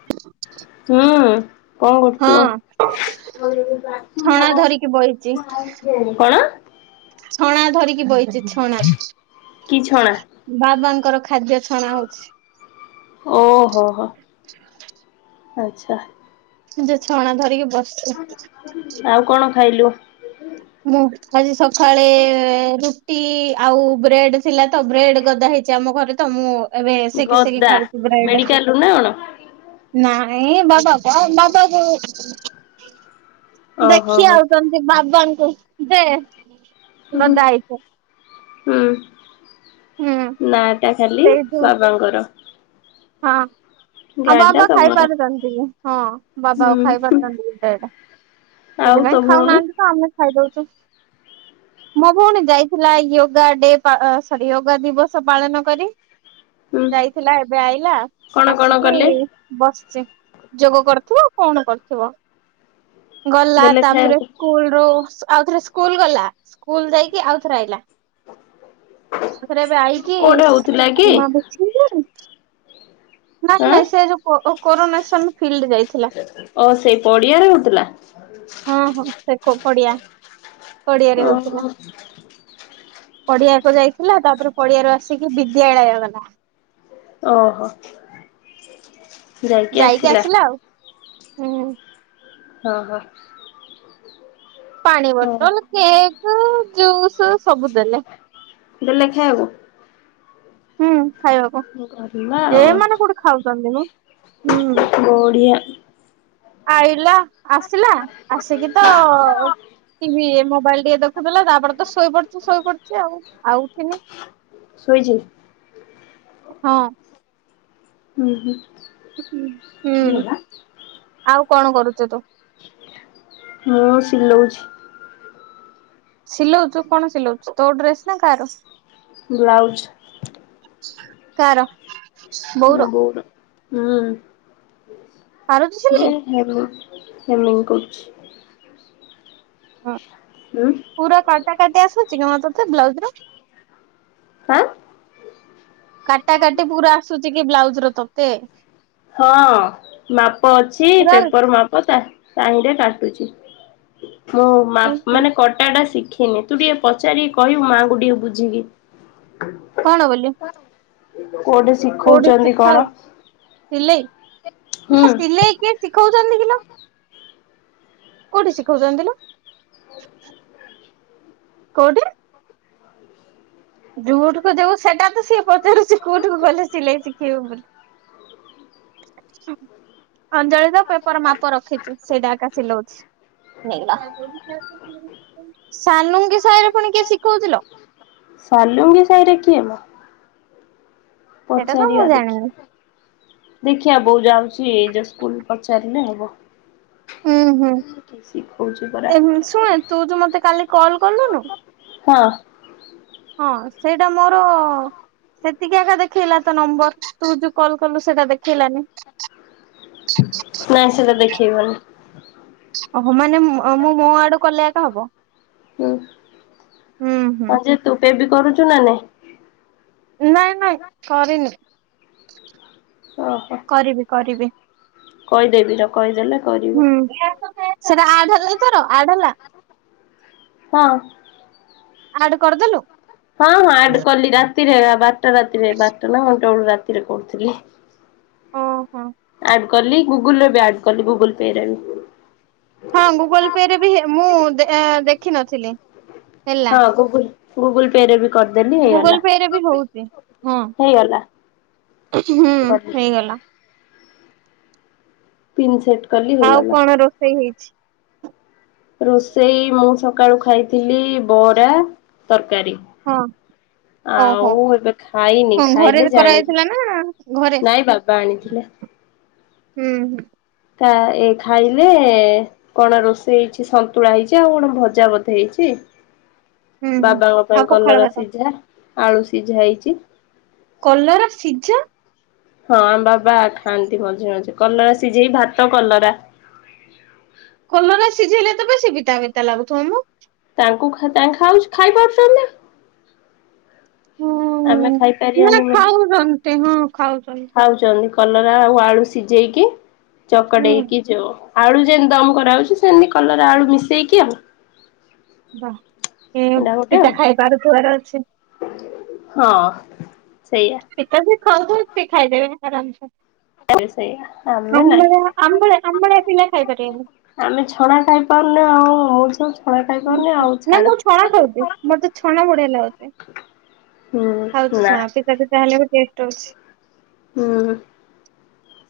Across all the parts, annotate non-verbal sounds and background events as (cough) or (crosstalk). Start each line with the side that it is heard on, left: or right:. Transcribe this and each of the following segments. right: ହ (inaudible)
left: ହୁଁ କଣ କରୁଚ?
right: ଛଣା ଧରିକି ବଇଚି
left: କଣ?
right: ଛଣା ଧରିକି ବଇଚିଛଣା।
left: କି ଛଣା
right: ବାବାଙ୍କର ଖାଦ୍ୟ ଛଣା ହୋଉଚି।
left: ଓହୋ ହୋ ଆଚ୍ଛା
right: ନିଯେ ଛଣା ଧରିକି ବସିଛନ୍ତି।
left: ଆଉ କଣ ଖାଇଲୁ?
right: ମୁଁ ଆଜି ସକାଳେ ରୁଟି ଆଉ ବ୍ରେଡ ଥିଲା ତ ବ୍ରେଡ ଗଦା ହେଇ। ଅଛିଆମ ଘରେ ତ ମୁଁ ଏବେ ସେକି ସେକି
left: ଗଦା
right: ଖାଉଚି ବ୍ରେଡେ।
left: ମେଡିକାଲରୁ ନା କଣ?
right: ନାଇଁ ବାବା କ ବାବା ଗୋ।
left: ଓହୋ
right: ଦେଖି
left: ହୋ
right: ଆଉଚନ୍ତି ବାବାଙ୍କୁ ଯେ
left: ଉଁ ହୁଁ
right: ଗଦା ହେଇଛି
left: ଉଁ।
right: ହୁଁ
left: ନାଟା ଖାଲି
right: ସେଇଠୁ
left: ବାବାଙ୍କର।
right: ହଁ। ଆଉ
left: ଗାଡି ଟା
right: ବାବା ଖାଇ
left: ତମର
right: ପାରୁଥାନ୍ତି ହଁ ବାବା ଆଉ ଖାଇ
left: ହୁଁ
right: ପାରୁଥାନ୍ତି ବ୍ରେଡେ।
left: ଆଉ ତୋ
right: ସେଥିପାଇଁ
left: ଭଉଣୀ
right: ଖାଉନାହାନ୍ତିତ ଆମେ ଖାଇଦଉଚୁ। ମୋ ଭଉଣୀ ଯାଇଥିଲା ୟୋଗାଡେ ପା ସରି ୟୋଗା ଦିବସ ପାଳନ କରି।
left: ହୁଁ
right: ଯାଇଥିଲା ଏବେ ଆଇଲା।
left: କଣ କଣ
right: ଆସିକି
left: କଲେ?
right: ବସିଚି। ଯୋଗ କରୁଥିବ ଆଉ କଣ କରୁଥିବ? ଗଲା
left: ଦେଲେ
right: ତାପରେ
left: ଖାଇବାକୁ
right: ସ୍କୁଲରୁ ଆଉ ଥରେ ସ୍କୁଲ ଗଲା ସ୍କୁଲ ଯାଇକି ଆଉଥରେ ଆଇଲା। ଆଉଥରେ ଏବେ ଆଇକି
left: କୋଉଠି ହଉଥିଲା କି?
right: ଏ ମା ମିଛିଲାଇ (unintelligible) ନା
left: ଆଁ
right: ନାଇଁ ସେ ଯୋଉ କୋଉ କୋରୋନସନ ଫିଲ୍ଡ ଯାଇଥିଲା।
left: ଅ ସେଇ ପଡ଼ିଆରେ ହୋଉଥିଲା? ସାଡି (unintelligible)
right: ହଁ ହଁ ସେ କ କଡିଆ କଡିଆରେ ହଉଥିଲା।
left: ଓହୋ
right: ପଡିଆକୁ ଯାଇଥିଲା ତାପରେ ପଡିଆରୁ ଆସିକି ବିଦ୍ୟାଳୟ ଗଲା।
left: ଓହୋ।
right: ଯାଇକି ଆସିଲା ଆଉ। ହୁଁ।
left: ହଁ ହଁ।
right: ପାଣି
left: ହଁ
right: ବଟଲ କେକ ଜୁସ୍ ସବୁ ଦେଲେ।
left: ଦେଲେ ଖାଇବ?
right: ହୁଁ ଖାଇବାକୁ
left: କରିବା
right: ଯେମାନେ କୋଉଠି ଖାଉଚନ୍ତି ମ? ହୁଁ
left: ଓଡିଆ
right: ଆଇଲା ଆସିଲା ଆସିକି ତ ଟିଭି ମୋବାଇଲ ଟିକେ ଦେଖୁଥିଲା ତାପରେ ତ ଶୋଇ ପଡିଚି ଶୋଇ ପଡିଚି ଆଉ ଆଉ ଉଠିନି।
left: ସୋଇଚି?
right: ହଁ।
left: ହୁଁ ହୁଁ।
right: ଉଁ ହୁଁ ଆଉ କଣ କରୁଚ ତ?
left: ମୁଁହ ସିଲୋଉଛି।
right: ସିଲୋଉଛୁ କଣ ସିଲୋଉଛୁ ତୋ ଡ୍ରେସ ନା କାଆର?
left: Blouse
right: car?
left: ମୋ
right: ବୋଉର
left: ବୋଉ ର
right: ପାରୁଛୁ ସିଲେଇ?
left: (unintelligible) (unintelligible) କରଛି।
right: ହଁ।
left: ନା।
right: ପୁରା କାଟା କାଟି ଆସୁଛି କି ହଁ ତୋତେ ବ୍ଲାଉଜ୍ ରେ?
left: ହଁ।
right: କାଟା କାଟି ପୁରା ଆସୁଛି କି ବ୍ଲାଉଜ୍ ର ତୋତେ?
left: ହଁ ମାପ ଅଛି
right: ପୁରା
left: ପେପର୍ ମାପ ତାହି ତାହିଁରେ କାଟୁଛି। ମୁଁ ମା-ମାନେ କଟା ଟା ଶିଖି (unintelligible) ତୁ ଟିକେ ପଚାରିକି କହିବୁ ମାଙ୍କୁ ଟିକେ ବୁଝିକି।
right: କଣ ବୋଲି?
left: କୋଉଠି ଶି
right: କୋଉଠି ଶିଖାଅ ସିଲେଇ
left: ହୁଁ
right: ନା ସିଲେଇ କି ଶିଖଉଛନ୍ତି କିିଲ କୋଉଠି ଶିଖଉଛନ୍ତି ଲ? କୋଉଠି? ଯୁଠିକୁୁ ଯାଉ ସେଟା ତ ସିଏ ପଚାରୁଚି କୋଉଠିକୁ ଗଲେ ସିଲେଇ ଶିଖେଇବେ ବୋଲି। ଅଞ୍ଜଳି ତ ପେପର୍ ମାପ ରଖିଛୁ ସେଇଟା ଏକା ସିଲଉଛି। ମିଳିଲା, ସାନୁଙ୍କି ସାଇରେ ପୁଣି କିଏ ଶିଖଉଛି ଲ?
left: ସାଲୁଙ୍ଗି ସାଇରେ କିଏ ମୋ?
right: ସେଇଟା ତ ମୁଁ
left: ପଚାରିବା
right: ଜାଣିନି
left: ଦେଖିଆ। ଦେଖିଆ ବୋଉ ଯାଉଛି ଏଇ ଯୋ ସ୍କୁଲ୍ ପଚାରିଲେ ହବ।
right: ଉଁ, ହୁଁ
left: କି ଶିଖଉଛି ପରା।
right: ଏମ୍ ଶୁଣୁ ତୁ ଯୋ ମୋତେ କାଲି କଲ୍ କଲୁନୁ?
left: ହଁ।
right: ହଁ ସେଇଟା ମୋର ସେତିକି ଆକା ଦେଖେଇଲା ତ ନମ୍ବର୍ ତୁ ଯୋଉ କଲ୍ କଲୁ ସେଟା ଦେଖେଇଲାନି।
left: ନା ସେଟା ଦେଖେଇବନି।
right: ଓହୋ, ମାନେ ଅ, ମୁଁ ମୋ ଆଡୁ କଲେ ଏକା ହବ।
left: ହୁଁ
right: ହୁଁ ହୁଁ।
left: ହଁ ଯେ ତୁ ପେ ବି କରୁଛୁ ନା ନାହି?
right: ନାଇଁ ନାଇଁ କରିନି।
left: ଓ ହୋ।
right: କରିବି କରିବି।
left: କହିଦେବି ର କହିଦେଲେ କରି
right: ହୁଁ, ସେଟା ଆଡ୍ ହେଲା ତୋର ଆଡ୍ ହେଲା?
left: ହଁ।
right: ଆଡ୍ କରିଦେଲୁ?
left: ହଁ, ହଁ ଆଡ୍ କଲି ରାତିରେ ବାରଟା ରାତିରେ ବାରଟା ନା ଗୋଟେ ବେଳୁ ରାତିରେ କରୁଥିଲି।
right: ଅଁ, ହଁ।
left: ଆଡ୍ କଲି, ଗୁଗୁଲ୍ ରେ ବି ଆଡ୍ କଲି, ଗୁଗୁଲ୍ ପେ ରେ ବି।
right: ହଁ ଗୁଗଲ୍ ପେ ରେ ବି ହେ ମୁଁ ଦେ-ଏ, ଦେଖିନଥିଲି। ହେଲା
left: ହଁ ଗୁଗୁଲ୍ ଗୁଗଲ୍ ପେ ରେ ବି। କରିଦେଲି ହେଇଗଲା
right: ଗୁଗୁଲ୍ ପେ ରେ ବି ହଉଛି ହଁ
left: ହେଇଗଲା।
right: ହୁଁ,
left: କଲି
right: ହେଇଗଲା।
left: ପିନ୍ ସେଟ୍ କଲି।
right: ଆଉ
left: ହେଇଗଲା।
right: କଣ ରୋଷେଇ ହେଇଛି?
left: ରୋଷେଇ ମୁଁ ସକାଳୁ ଖାଇଥିଲି ବରା ତରକାରୀ।
right: ହଁ। ହଉ
left: ଆଉ
right: ହଉ
left: ଏବେ ଖାଇନି
right: ହଁ ଘରେ
left: ଖାଇଲେ
right: ବି
left: ଜାଣିବି
right: କରାଯାଇଥିଲା ନା ଘରେ
left: ନାଇଁ ବାବା ଆଣିଥିଲେ।
right: ହୁଁ।
left: ତା ଏ ଖାଇଲେ କଣ ରୋଷେଇ ହେଇଛି ସନ୍ତୁଳା ହେଇଛି ଆଉ କଣ ଭଜା ବୋଧେ ହେଇଛି।
right: ହୁଁ ହୁଁ।
left: ବାବା ଙ୍କ
right: ଆଉ
left: ପାଇଁ
right: ପଖାଳ
left: କଲରା
right: ଭାତ
left: ସିଝା ଆଳୁ ସିଝା ହେଇଛି।
right: କଲରା ସିଝା।
left: ହଁ, ଆମ ବାବା ଖାଆନ୍ତି ମଝେ ମଝେ କଲରା ସିଝେଇ ଭାତ କଲରା।
right: କଲରା ସିଝେଇଲେ ତେବେ ସି ପିତା ପିତା ଲାଗୁଥିବ ମ।
left: ତାଙ୍କୁ ଖା ତାଙ୍କ ଖାଇ ଖାଉଛି ଖାଇ ପାରୁଛନ୍ତି?
right: ହୁଁ,
left: ଆମେ
right: ମୁଁ କହିଲି
left: ଖାଇପାରିବାନି ବୋଲି।
right: ଖାଉଛନ୍ତି ହଁ ଖାଉଛନ୍ତି।
left: ଖାଉଛନ୍ତି କଲରା ଆଉ ଆଳୁ ସିଝେଇକି
right: ହୁଁ।
left: ଚକଟେଇକି ଯଉ ଆଳୁ ଯେମିତି ଦମ କରାହଉଛି ସେମିତି କଲରା ଆଳୁ ମିଶେଇକି ଆଉ।
right: ବା ଏ
left: ଏଇଟା ଗୋଟେ ଆଉ
right: ପିତା ଖାଇପାରୁଥିବାର ଅଛି।
left: ହଁ, ସେଇଆ।
right: ପିତା ସେ ଖାଉଥିବେ ସେ ଖାଇଦବେ ଆରାମସେ।
left: ସେଇଆ ଆମେ ନାଇଁ।
right: ଆମଭଳିଆ ଆମଭଳିଆ ଆମଭଳିଆ ପିିଲା ଖାଇ ପାରିବେନି।
left: ଆମେ ଛଣା ଖାଇପାରୁନୁ ଆଉ (unintelligible) ଆଉ
right: ନା
left: ଛାଡ।
right: ମୁଁ ଛଣା ଖାଉଚି ମୋତେ ଛଣା ବଢଆ ଲାଗୁଚି।
left: ହୁଁ
right: ଖାଉଚି
left: ନା
right: ଛଣା ପିତା ପିତା ହେଲେ ବି ଟେଷ୍ଟ ହଉଛି।
left: ହୁଁ,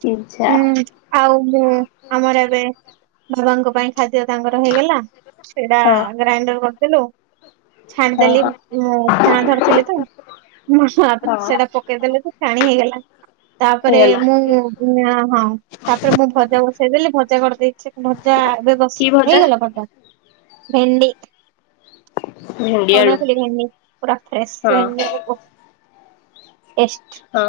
left: ସିଝା।
right: ହୁଁ ଆଉ ମୁଁ ଆମର ଏବେ ବାବା ଙ୍କ ପାଇଁ ଖାଦ୍ୟ ତାଙ୍କର ହେଇଗଲା ସେଇଟା
left: ହଁ।
right: ଗ୍ରାଇଣ୍ଡର କରିଦେଲୁ
left: ହଁ
right: ଛାଣିଦେଲି
left: ହଁ
right: ମୁଁ ଛାଣା ଧରିଥିଲି ତ (unintelligible)
left: ହଁ
right: ସେଟା ପକେଇଦେଲେ ତ ଛାଣି ହେଇଗଲା ତାପରେ
left: ହେଇଗଲା।
right: ମୁଁ (unintelligible) ହଁ ତାପରେ ମୁଁ ଭଜା ବସେଇଦେଲି ଭଜା କରିଦେଇଛି ଭଜା ଏବେ ବସ ହେଇଗଲା ଭଜା ଭେଣ୍ଡି।
left: ଭେଣ୍ଡି ଆଳୁ
right: କହୁନଥିଲି ଭେଣ୍ଡି ପୁରା
left: ହଁ
right: ଫ୍ରେଶ (unintelligible) ଟେଷ୍ଟ।
left: ହଁ।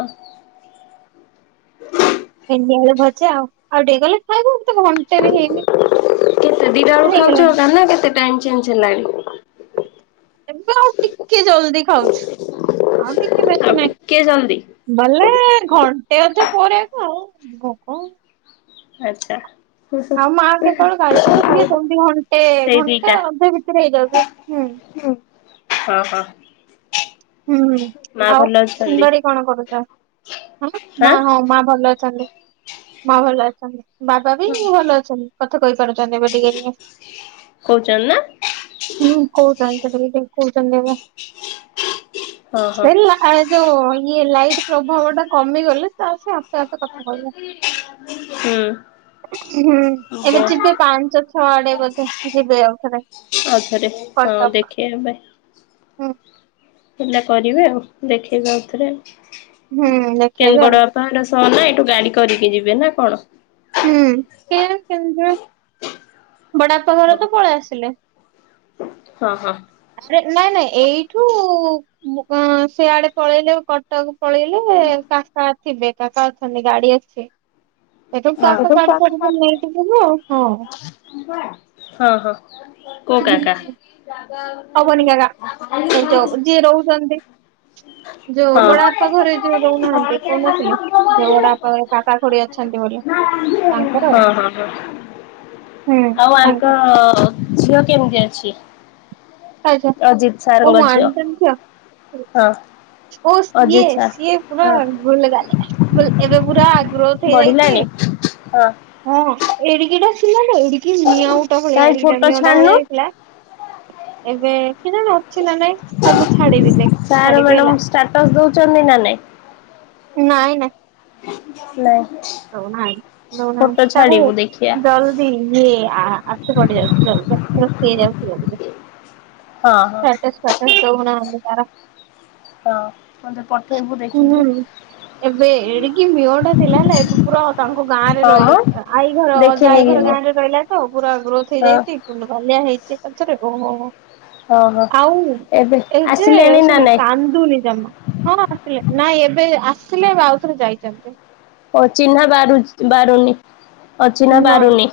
left: (unintelligible)
right: ଭେଣ୍ଡି ଆଳୁ ଭଜା ଆଉ ଆଉଟିକେ ଗଲେ ଖାଇବୁ ଏନ୍ତି ଘ୍
left: କେତେ ଦିଟା ବେଳୁ ଖାଉଛ
right: ହେଇଗଲାଣି
left: ଜାଣିନ କେତେ ଟାଇମ ଚେଞ୍ଜ ହେଲାଣି।
right: ଏବେ ଆଉ ଟିକେ ଜଲଦି ଖାଉଛୁ ଆଉ ଟିକେ
left: ଆଉ ଟିକେ ଜଲଦି।
right: ଗଲେ ଘଣ୍ଟେ ଅଧେ ପରେ କୁ ଆଉ ଭୋକ ଉ
left: ଆଚ୍ଛା।
right: ଆଉ ମାଆ କେତେବେଳେ ଗାଳି କଲେ ଟିକେ କେମିତି କଣ ଘଣ୍ଟେ
left: ସେଇ
right: ଘଣ୍ଟେ
left: ଦିଟା
right: ଅଧେ ଭିତରେ ହେଇଯାଉଛି। ହୁଁ
left: ହଁ ହଁ।
right: ହୁଁ, ହୁଁ
left: ମା
right: ଆଉ
left: ଭଲ ଅଛନ୍ତି
right: ସୁନ୍ଦରୀ କଣ କରୁଛ? ହଁ ବା ମା ହଁ
left: ହାଁ।
right: ମା ଭଲ ଅଛନ୍ତି। ମା ଭଲ ଅଛନ୍ତି ବାବା ବି ଭଲ ଅଛନ୍ତି କଥା କହିପାରୁଛନ୍ତି (unintelligible)
left: କହୁଛନ୍ତି ନା
right: ହୁଁ କହୁଛନ୍ତି ଟିକ ଟିକେ କହୁଛନ୍ତି ଏବେ।
left: ହଁ ହଁ
right: ସେ ଲା-ଏ ଯୋ ଇଏ ଲାଇଟ୍ ପ୍ରଭାବ ଟା କମିଗଲେ ତାର ସେ ଆପେ ଆପେ କଥା କହିବ।
left: ହୁଁ
right: ହୁଁ
left: ବ
right: ଏବେ ଯିବେ ପାଞ୍ଚ ଛଅଆଡେ ବୋଧେ ଯିବେ ଆଉଥରେ।
left: ଆଉଥରେ ହଁ
right: କଟକ।
left: ଦେଖିଆ ଏବେ
right: ହୁଁ
left: ପିଲା କରିବେ ଆଉ ଦେଖେଇବେ ଆଉଥରେ ଆଉ।
right: ହୁଁ
left: (inaudible)
right: ଦେଖେଇବେ ଆଉ
left: (unintelligible) ଶହ ନା ଏଠୁ ଗାଡି କରିକି ଯିବେ ନା କଣ?
right: ହୁଁ କେଜାଣି (unintelligible)
left: ହଁ
right: ବଡାପାଘର ତ ପଳେଇ ଆସିଲେ।
left: ହଁ ହଁ।
right: ଆରେ ନାଇଁ ନାଇଁ ଏଇଠୁ ମୁଁ କଁ ସେଆଡେ ପଳେଇଲେ କଟକ ପଳେଇଲେ କାକା ଥିବେ କାକା ଅଛନ୍ତି ଗାଡି ଅଛି। ଏଠୋଉ ତାକୁ ଗାଡି
left: ହଁ
right: ପଠେଇତେକ ନେଇକି ଯିବୁ ଆଉ କଣ।
left: ହଁ ହଁ କୋଉ କାକା?
right: ଅବନି କାକା ଏ ଯୋଉ ଯିଏ ରହୁସନ୍ତି ଯୋଉ
left: ହଁ
right: ବଡବାପା ଘରେ ଯୋଉ
left: ହଁ
right: ରହୁନାହାନ୍ତି କହୁନଥିଲି, ଯୋଉ ବଡବାପା ଘରେ କାକା ଖୁଡି ଅ
left: ହଁ ହଁ ହଁ,
right: ହୁଁ
left: ଆଉ
right: ତାଙ୍କେ
left: ଆଙ୍କ ଝିଅ କେମତି ଅଛି?
right: ଆଚ୍ଛା
left: ଅଜିତ ସାର୍
right: ଓ ମୁଁ
left: ଙ୍କ ଝିଅ
right: ଆଣିଥାନ୍ତି ଝିଅ
left: ହଁ।
right: ଓ ସିଏ
left: ଅଜିତ ସାର୍
right: ସିଏ ପୁରା
left: ହଁ
right: ଗୋଲଗାଲିଆ-ଗୁଲ୍ ଏବେ ପୁରା ଗ୍ରୋଥ୍ ହେଇଯାଇଚି
left: ବଢିଲାଣି? ହଁ
right: ହଁ ଏଡିକିଟା ଥିଲା ଲୋ ଏଡିକି ମିଆଁଉଟା ଭଳିଆ
left: କାହିଁ
right: ଏଡିକଟା
left: ଫଟୋ
right: ମିଆଁଉଟା
left: ଛାଡୁନୁ
right: ଭଳିଆ ହେଇଥିଲା। ଏବେ କେଜାଣି ଅଛି ନା ନାଇଁ ହଁ ମୁଁ ଛାଡିବି ଦେଖ୍ ଛାଡିବି ହେଲା।
left: ଷ୍ଟାଟସ୍ ଦଉଚନ୍ତି ନା ନାଇଁ?
right: ନାଇଁ ନାଇଁ।
left: ନାଇଁ।
right: ଦଉନାହାନ୍ତି
left: ଫଟୋ
right: ଦଉନାହାନ୍ତି ତାକୁ
left: ଛାଡିବୁ ଦେଖିବା
right: ଡଲ୍ (inaudible)
left: ହଁ ହଁ
right: ଷ୍ଟାଟସ୍ ଫାଟସ୍ ଦଉନାହାନ୍ତି ତାର।
left: ହଁ ମତେ ପଠେଇବୁ
right: ହୁଁ
left: ଦେଖିକି।
right: ଏବେ ଏଡିକି ମିଅଁଟା ଥିଲା ହେଲା ଏବେ ପୁରା ତାଙ୍କ ଗାଁରେ
left: ହଁ
right: ରହି
left: ମ
right: ଆଈ ଘର ଅଜା
left: ଦେଖିନି
right: ଆଈ
left: କି
right: ଘର
left: ମୁଁ
right: ଗାଁରେ ରହିଲା ତ ପୁରା ଗ୍ରୋଥ୍
left: ହଁ।
right: ହେଇଯାଇଚି ଗୁଲୁଗାଲିଆ ହେଇଚି ଏକାଥରେ ଓ ହୋ ହୋ।
left: ଓହୋ
right: ଆଉ
left: ଏବେ
right: ଏ ଯେ
left: ଆସିଲେଣି ନା
right: ଶୁଣ
left: ନାଇଁ
right: କାନ୍ଦୁନି ଜମା। ହଁ ଆସିଲେ ନାଇଁ ଏବେ ଆସିଲେ ଏବେ ଆଉଥରେ ଯାଇଚନ୍ତି।
left: ଓ ଚିହ୍ନା ବାରୁଚ୍-ବାରୁନି। ଅଚିନ୍ହା
right: ନାଇଁ
left: ବାରୁନି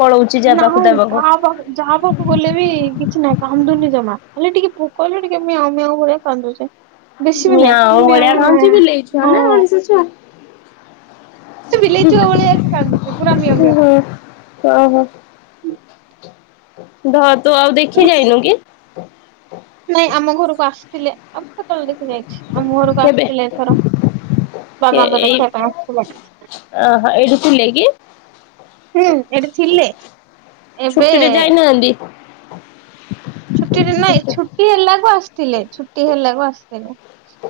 left: ପଳଉଚି ଯା ପାଖୁକୁ
right: ନାଇଁ
left: ତା ପାଖୁକୁ।
right: (unintelligible) ଗଲେ ବି କିଛି ନାହିଁ କାନ୍ଦୁନି ଜମା, ଖାଲି ଟିକେ ଭୋକ ହେଲେ ଟିକେ ମିଆଁଉ ମିଆଁଉ ଭଳିଆ କାନ୍ଦୁଚି। ବେଶୀ ବି
left: ମିଆଁଉ ଭଳିଆ
right: ନାହିଁ।
left: ଖାଉଛି ବିଲେଇ ଛୁଆ ନା
right: (inaudible)
left: ମଣିଷ ଛୁଆ
right: ସେ ବିଲେଇ ଛୁଆ ଭଳିଆ ଏକା କାନ୍ଦୁଚି ପୁରା ମିୟଁମିୟ।
left: ଓଁ ହୋ ଧ ତୁ ଆଉ ଦେଖି ଯାଇନୁ କି?
right: ନାଇଁ ଆମ ଘରୁକୁ ଆସିଥିଲେ ଆଉ କେତେବେଳେ ଦେଖି ଯାଇଚି ଆମ ଘରୁକୁ
left: କେବେ
right: ଆସିଥିଲେ ଏଥର।
left: କେ
right: ବାବାଙ୍କୁ
left: ଏଇ
right: ଦେଖିବା ପାଇଁ ଆସିଥିଲା।
left: ଓହୋ ଏଇଠି ଥିଲେ କି
right: ହୁଁ ଏଠି ଥିଲେ ଏବେ
left: ଛୁଟିରେ (unintelligible)
right: ଛୁଟିରେ ନାଇଁ ଛୁଟି ହେଲାକୁ ଆସିଥିଲେ ଛୁଟି ହେଲାକୁ ଆସିଥିଲେ।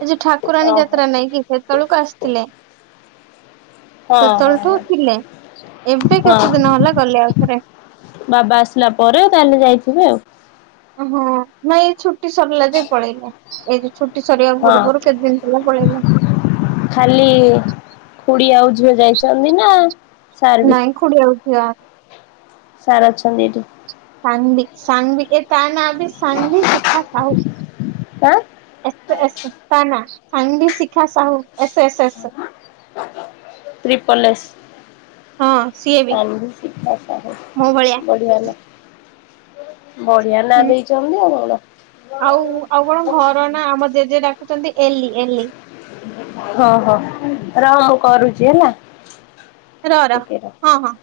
right: ଏ ଯୋଉ ଠାକୁରାଣୀ
left: ଓହୋ
right: ଯାତ୍ରା ନାଇଁ କି ସେତେବେଳକୁ ଆସିଥିଲେ।
left: ହଁ ହଁ
right: ସେତେବେଳେଠୁ
left: ହଁ
right: ଥିଲେ ଏବେ
left: ହଁ
right: କେତେ ଦିନ ହେଲା ଗଲେ ଆଉଥରେ।
left: ବାବା ଆସିଲା ପରେ ତାହେଲେ ଯାଇଥିବେ ଆଉ।
right: ଓହଁ ନାଇଁ ଏଇ ଛୁଟି ସରିଲା ଯୋଇ ପଳେଇଲେ। ଏଇ ଛୁଟି ସରିବା ପୂର୍ବରୁ
left: ହଁ
right: କେତେ ଦିନ ଥିଲା ପଳେଇଲେ।
left: ଖାଲି ଖୁଡି ଆଉ ଝିଅ ଯାଇଛନ୍ତି ନା ସାର୍ ବି
right: ନାଇଁ ଖୁଡି ଆାଉ ଝିଅ।
left: ସାର୍ ଅଛନ୍ତି ଏଇଠି।
right: ସାନଭି ସାନଭି ଏ ତା ନାଆ ବିି ସାନଭି ଶିଖା ସାହୁ।
left: ଆଁ
right: ଏସ୍ ଏସ୍ ତା ନାଆ Sanvi Shikha Sahu S S S.
left: Triple S.
right: ହଁ ସିଏ ବି
left: ସାନଭି ଶିଖା ସାହୁ
right: ମୋ ଭଳିଆ
left: ବଢିଆ ନା। ବଢିଆ ନା
right: ହୁଁ
left: ଦେଇଛନ୍ତି ଆଉ କଣ।
right: ଆଉ ଆଉ କଣ ଘର ନା ଆମ ଜେଜେ ଡାକୁଛନ୍ତି ଏଲି ଏଲି।
left: ହଁ ହଁ (unintelligible) କରୁଛି ହେଲା। ଟିକେ
right: (unintelligible)
left: ରହ।
right: ହଁ ହଁ।